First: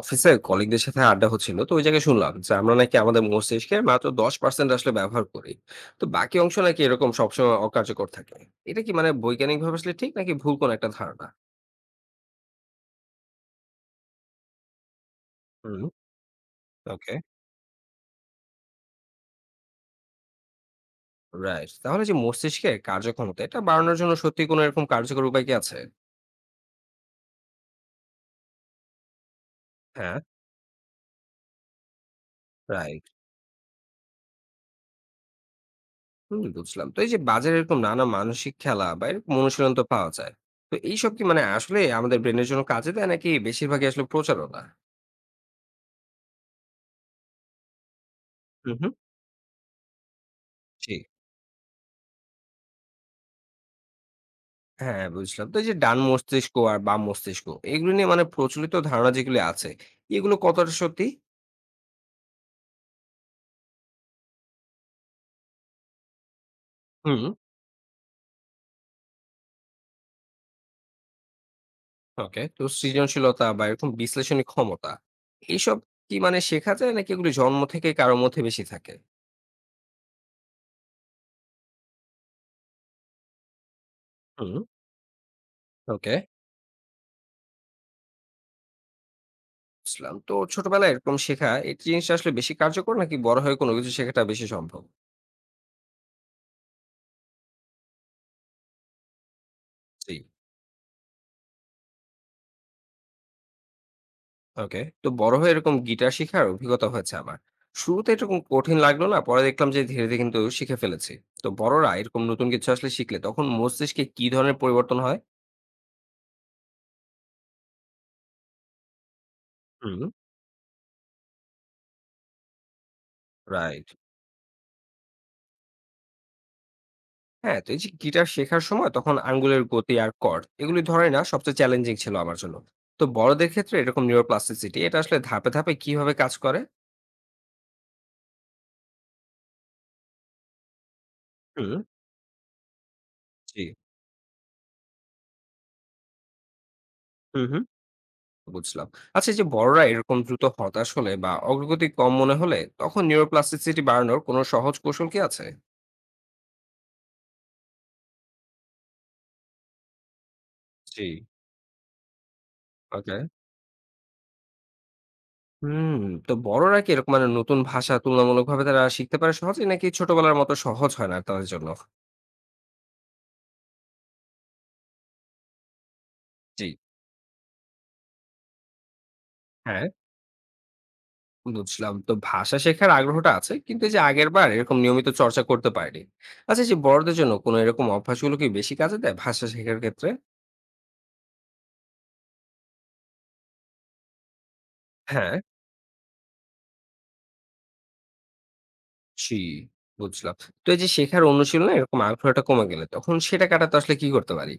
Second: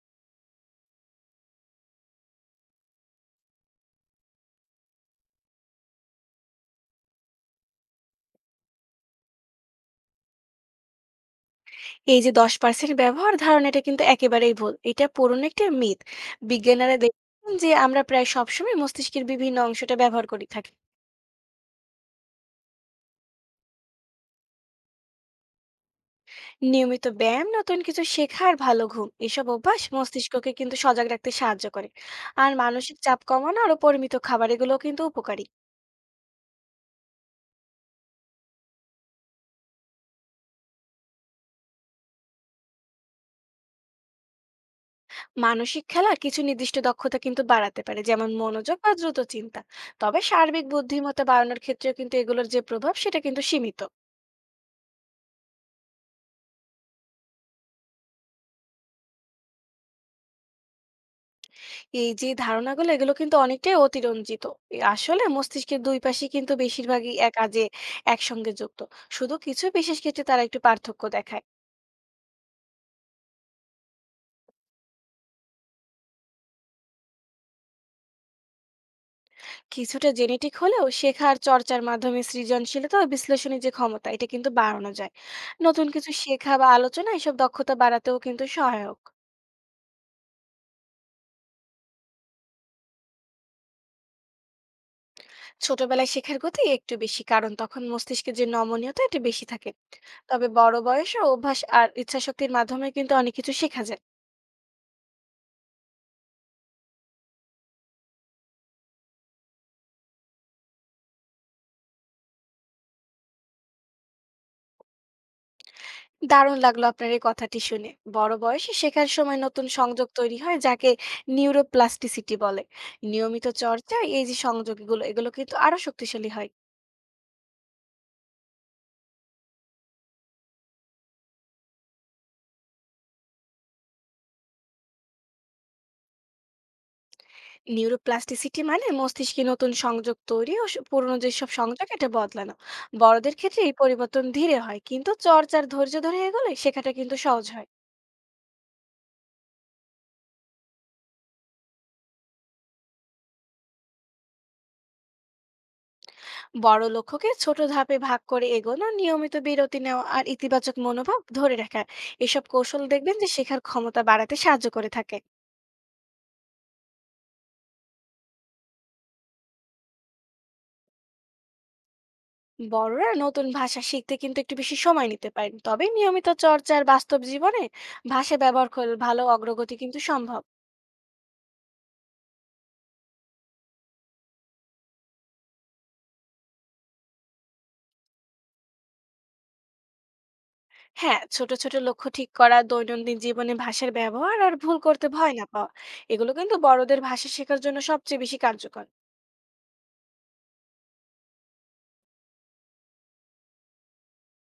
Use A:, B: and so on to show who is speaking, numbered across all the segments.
A: অফিসে কলিগদের সাথে আড্ডা হচ্ছিল তো ওই জায়গায় শুনলাম যে আমরা নাকি আমাদের মস্তিষ্কের মাত্র 10% আসলে ব্যবহার করি। তো বাকি অংশ নাকি এরকম সবসময় অকার্যকর থাকে। এটা কি মানে বৈজ্ঞানিক ভাবে আসলে ঠিক নাকি ভুল কোন একটা ধারণা?
B: এই যে 10% ব্যবহার ধারণা এটা কিন্তু একেবারেই ভুল। এটা পুরনো একটা
A: হুম।
B: মিথ। বিজ্ঞানীরা
A: ওকে।
B: দেখেছেন যে আমরা প্রায় সবসময় মস্তিষ্কের বিভিন্ন অংশটা ব্যবহার করে থাকি।
A: রাইট, তাহলে যে মস্তিষ্কের কার্যক্ষমতা এটা বাড়ানোর জন্য সত্যি কোনো এরকম কার্যকর উপায় কি আছে?
B: নিয়মিত ব্যায়াম, নতুন কিছু শেখা আর ভালো ঘুম এসব অভ্যাস
A: হ্যাঁ।
B: মস্তিষ্ককে কিন্তু সজাগ রাখতে সাহায্য করে। আর মানসিক
A: রাইট।
B: চাপ কমানো আর পরিমিত খাবার এগুলোও কিন্তু উপকারী।
A: হুম, বুঝলাম। তো এই যে বাজারে এরকম নানা মানসিক খেলা বা এরকম অনুশীলন তো পাওয়া যায়। তো এইসব কি মানে আসলে আমাদের ব্রেনের জন্য কাজে দেয় নাকি বেশিরভাগই আসলে প্রচারণা?
B: মানসিক খেলা কিছু নির্দিষ্ট দক্ষতা কিন্তু বাড়াতে পারে, যেমন
A: হুম
B: মনোযোগ বা
A: হুম।
B: দ্রুত চিন্তা। তবে সার্বিক
A: জি।
B: বুদ্ধিমত্তা বাড়ানোর ক্ষেত্রেও কিন্তু এগুলোর যে প্রভাব সেটা কিন্তু সীমিত।
A: হ্যাঁ, বুঝলাম। তো এই যে ডান মস্তিষ্ক আর বাম মস্তিষ্ক এগুলো নিয়ে মানে প্রচলিত ধারণা যেগুলো আছে, এগুলো কতটা সত্যি?
B: এই যে ধারণাগুলো এগুলো কিন্তু অনেকটাই অতিরঞ্জিত। এ আসলে মস্তিষ্কের দুই পাশই কিন্তু বেশিরভাগই
A: হুম।
B: এ কাজে একসঙ্গে যুক্ত। শুধু কিছু বিশেষ ক্ষেত্রে তারা একটু পার্থক্য দেখায়।
A: ওকে। তো সৃজনশীলতা বা এরকম বিশ্লেষণী ক্ষমতা এইসব কি মানে শেখা যায় নাকি এগুলো জন্ম থেকে কারো মধ্যে বেশি থাকে?
B: কিছুটা জেনেটিক হলেও শেখার চর্চার মাধ্যমে সৃজনশীলতা ও বিশ্লেষণী যে ক্ষমতা এটা কিন্তু
A: হুম।
B: বাড়ানো যায়। নতুন কিছু
A: ওকে।
B: শেখা বা আলোচনা এসব দক্ষতা বাড়াতেও কিন্তু সহায়ক।
A: বুঝলাম। তো ছোটবেলায় এরকম শেখা এই জিনিসটা আসলে বেশি কার্যকর নাকি বড় হয়ে কোনো কিছু শেখাটা বেশি সম্ভব?
B: ছোটবেলায় শেখার গতি একটু বেশি, কারণ তখন মস্তিষ্কের যে নমনীয়তা এটা বেশি থাকে।
A: জি।
B: তবে বড় বয়সে অভ্যাস আর ইচ্ছাশক্তির মাধ্যমে কিন্তু অনেক কিছু শেখা যায়।
A: ওকে। তো বড় হয়ে এরকম গিটার শিখার অভিজ্ঞতা হয়েছে আমার। শুরুতে এরকম কঠিন লাগলো না। পরে দেখলাম যে ধীরে, ধীরে কিন্তু শিখে ফেলেছি। তো বড়রা এরকম নতুন কিছু আসলে শিখলে তখন মস্তিষ্কে কি ধরনের পরিবর্তন হয়?
B: দারুণ লাগলো আপনার এই কথাটি শুনে। বড় বয়সে শেখার সময় নতুন
A: হুম।
B: সংযোগ তৈরি হয়, যাকে নিউরোপ্লাস্টিসিটি বলে। নিয়মিত
A: রাইট।
B: চর্চা এই যে সংযোগগুলো এগুলো কিন্তু আরো শক্তিশালী হয়।
A: হ্যাঁ, তো এই যে গিটার শেখার সময় তখন আঙ্গুলের গতি আর কর্ড এগুলি ধরে না সবচেয়ে চ্যালেঞ্জিং ছিল আমার জন্য। তো বড়দের ক্ষেত্রে এরকম নিউরোপ্লাস্টিসিটি এটা আসলে ধাপে, ধাপে কিভাবে কাজ করে?
B: নিউরোপ্লাস্টিসিটি মানে মস্তিষ্কে নতুন সংযোগ তৈরি ও স পুরনো যেসব
A: হুম।
B: সংযোগ এটা বদলানো। বড়দের ক্ষেত্রে
A: জি।
B: এই পরিবর্তন ধীরে হয়, কিন্তু চর্চার ধৈর্য ধরে এগোলে শেখাটা কিন্তু
A: হুম
B: সহজ
A: হুম,
B: হয়।
A: বুঝলাম। আচ্ছা, এই যে বড়রা এরকম দ্রুত হতাশ হলে বা অগ্রগতি কম মনে হলে তখন নিউরোপ্লাস্টিসিটি বাড়ানোর কোনো সহজ কৌশল কি আছে?
B: বড় লক্ষ্যকে ছোট ধাপে ভাগ করে এগোনো, নিয়মিত বিরতি নেওয়া আর ইতিবাচক
A: জি।
B: মনোভাব ধরে রাখা। এসব কৌশল
A: ওকে।
B: দেখবেন যে শেখার ক্ষমতা বাড়াতে সাহায্য করে থাকে।
A: হুম, তো বড়রা কি এরকম মানে নতুন ভাষা তুলনামূলকভাবে তারা শিখতে পারে সহজে নাকি ছোটবেলার মতো সহজ হয় না তাদের জন্য?
B: বড়রা নতুন ভাষা শিখতে কিন্তু একটু বেশি সময় নিতে পারেন, তবে নিয়মিত
A: জি।
B: চর্চার বাস্তব জীবনে ভাষা ব্যবহার করলে ভালো অগ্রগতি
A: হ্যাঁ,
B: কিন্তু সম্ভব।
A: বুঝলাম। তো ভাষা শেখার আগ্রহটা আছে, কিন্তু এই যে আগের বার এরকম নিয়মিত চর্চা করতে পারিনি। আচ্ছা, এই যে বড়দের জন্য কোনো এরকম অভ্যাসগুলো কি বেশি কাজে দেয় ভাষা শেখার ক্ষেত্রে?
B: হ্যাঁ, ছোট ছোট লক্ষ্য ঠিক করা, দৈনন্দিন জীবনে ভাষার ব্যবহার আর ভুল করতে ভয়
A: হ্যাঁ।
B: না পাওয়া, এগুলো কিন্তু বড়দের ভাষা শেখার জন্য সবচেয়ে বেশি কার্যকর।
A: জি, বুঝলাম। তো এই যে শেখার অনুশীলনে এরকম আগ্রহটা কমে গেলে তখন সেটা কাটাতে আসলে কি করতে পারি?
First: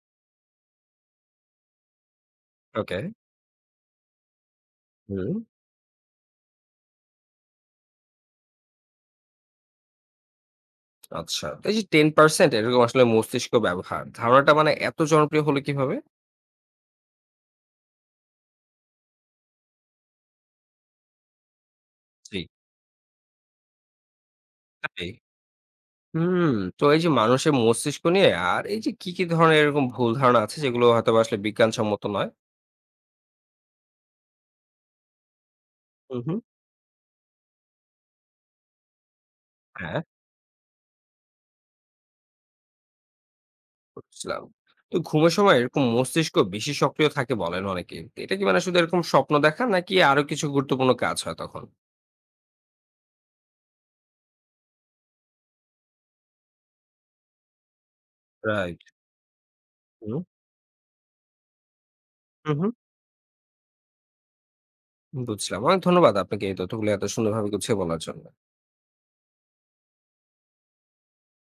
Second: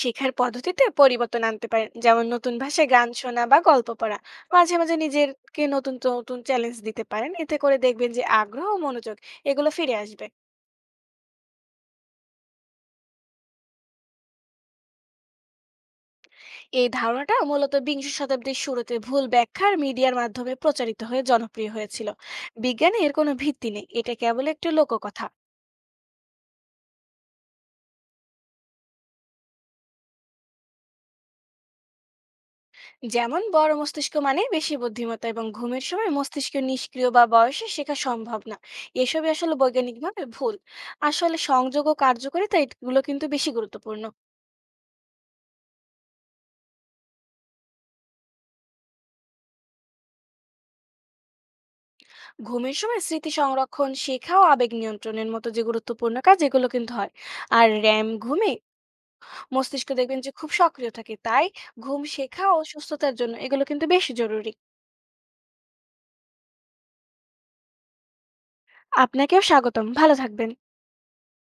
B: শেখার পদ্ধতিতে পরিবর্তন আনতে পারেন, যেমন নতুন ভাষায়
A: ওকে।
B: গান শোনা বা গল্প পড়া। মাঝে মাঝে
A: হুম,
B: নিজেকে নতুন নতুন চ্যালেঞ্জ দিতে পারেন, এতে করে দেখবেন যে আগ্রহ ও মনোযোগ এগুলো ফিরে আসবে।
A: আচ্ছা। তো এই যে 10% এরকম আসলে মস্তিষ্ক ব্যবহার ধারণাটা মানে এত জনপ্রিয় হলো কিভাবে?
B: এই ধারণাটা মূলত বিংশ শতাব্দীর শুরুতে ভুল ব্যাখ্যার মিডিয়ার মাধ্যমে প্রচারিত হয়ে জনপ্রিয় হয়েছিল।
A: জি।
B: বিজ্ঞানে এর কোনো ভিত্তি নেই, এটা কেবল একটি
A: তাই।
B: লোককথা।
A: হুম, তো এই যে মানুষের মস্তিষ্ক নিয়ে আর এই যে কি, কি ধরনের এরকম ভুল ধারণা আছে যেগুলো হয়তোবা আসলে বিজ্ঞানসম্মত নয়?
B: যেমন বড় মস্তিষ্ক মানে বেশি বুদ্ধিমত্তা এবং ঘুমের সময়
A: হুম, হুম।
B: মস্তিষ্ক নিষ্ক্রিয় বা বয়সে শেখা সম্ভব না, এসবই আসলে
A: হ্যাঁ।
B: বৈজ্ঞানিকভাবে ভুল। আসলে সংযোগ ও কার্যকারিতা এগুলো কিন্তু বেশি গুরুত্বপূর্ণ।
A: বুঝলাম। তো ঘুমের সময় এরকম মস্তিষ্ক বেশি সক্রিয় থাকে বলেন অনেকে। তো এটা কি মানে শুধু এরকম স্বপ্ন দেখা নাকি আরো কিছু গুরুত্বপূর্ণ কাজ হয় তখন?
B: ঘুমের সময় স্মৃতি সংরক্ষণ, শেখা ও আবেগ নিয়ন্ত্রণের মতো যে গুরুত্বপূর্ণ কাজ এগুলো কিন্তু হয়। আর র্যাম ঘুমে
A: রাইট।
B: মস্তিষ্ক
A: হুম।
B: দেখবেন যে খুব সক্রিয় থাকে, তাই ঘুম শেখা
A: হুম,
B: ও
A: হুম।
B: সুস্থতার জন্য এগুলো কিন্তু বেশ জরুরি।
A: বুঝলাম। অনেক ধন্যবাদ আপনাকে এই তথ্যগুলো এত সুন্দরভাবে গুছিয়ে বলার জন্য।
B: আপনাকেও স্বাগতম, ভালো থাকবেন।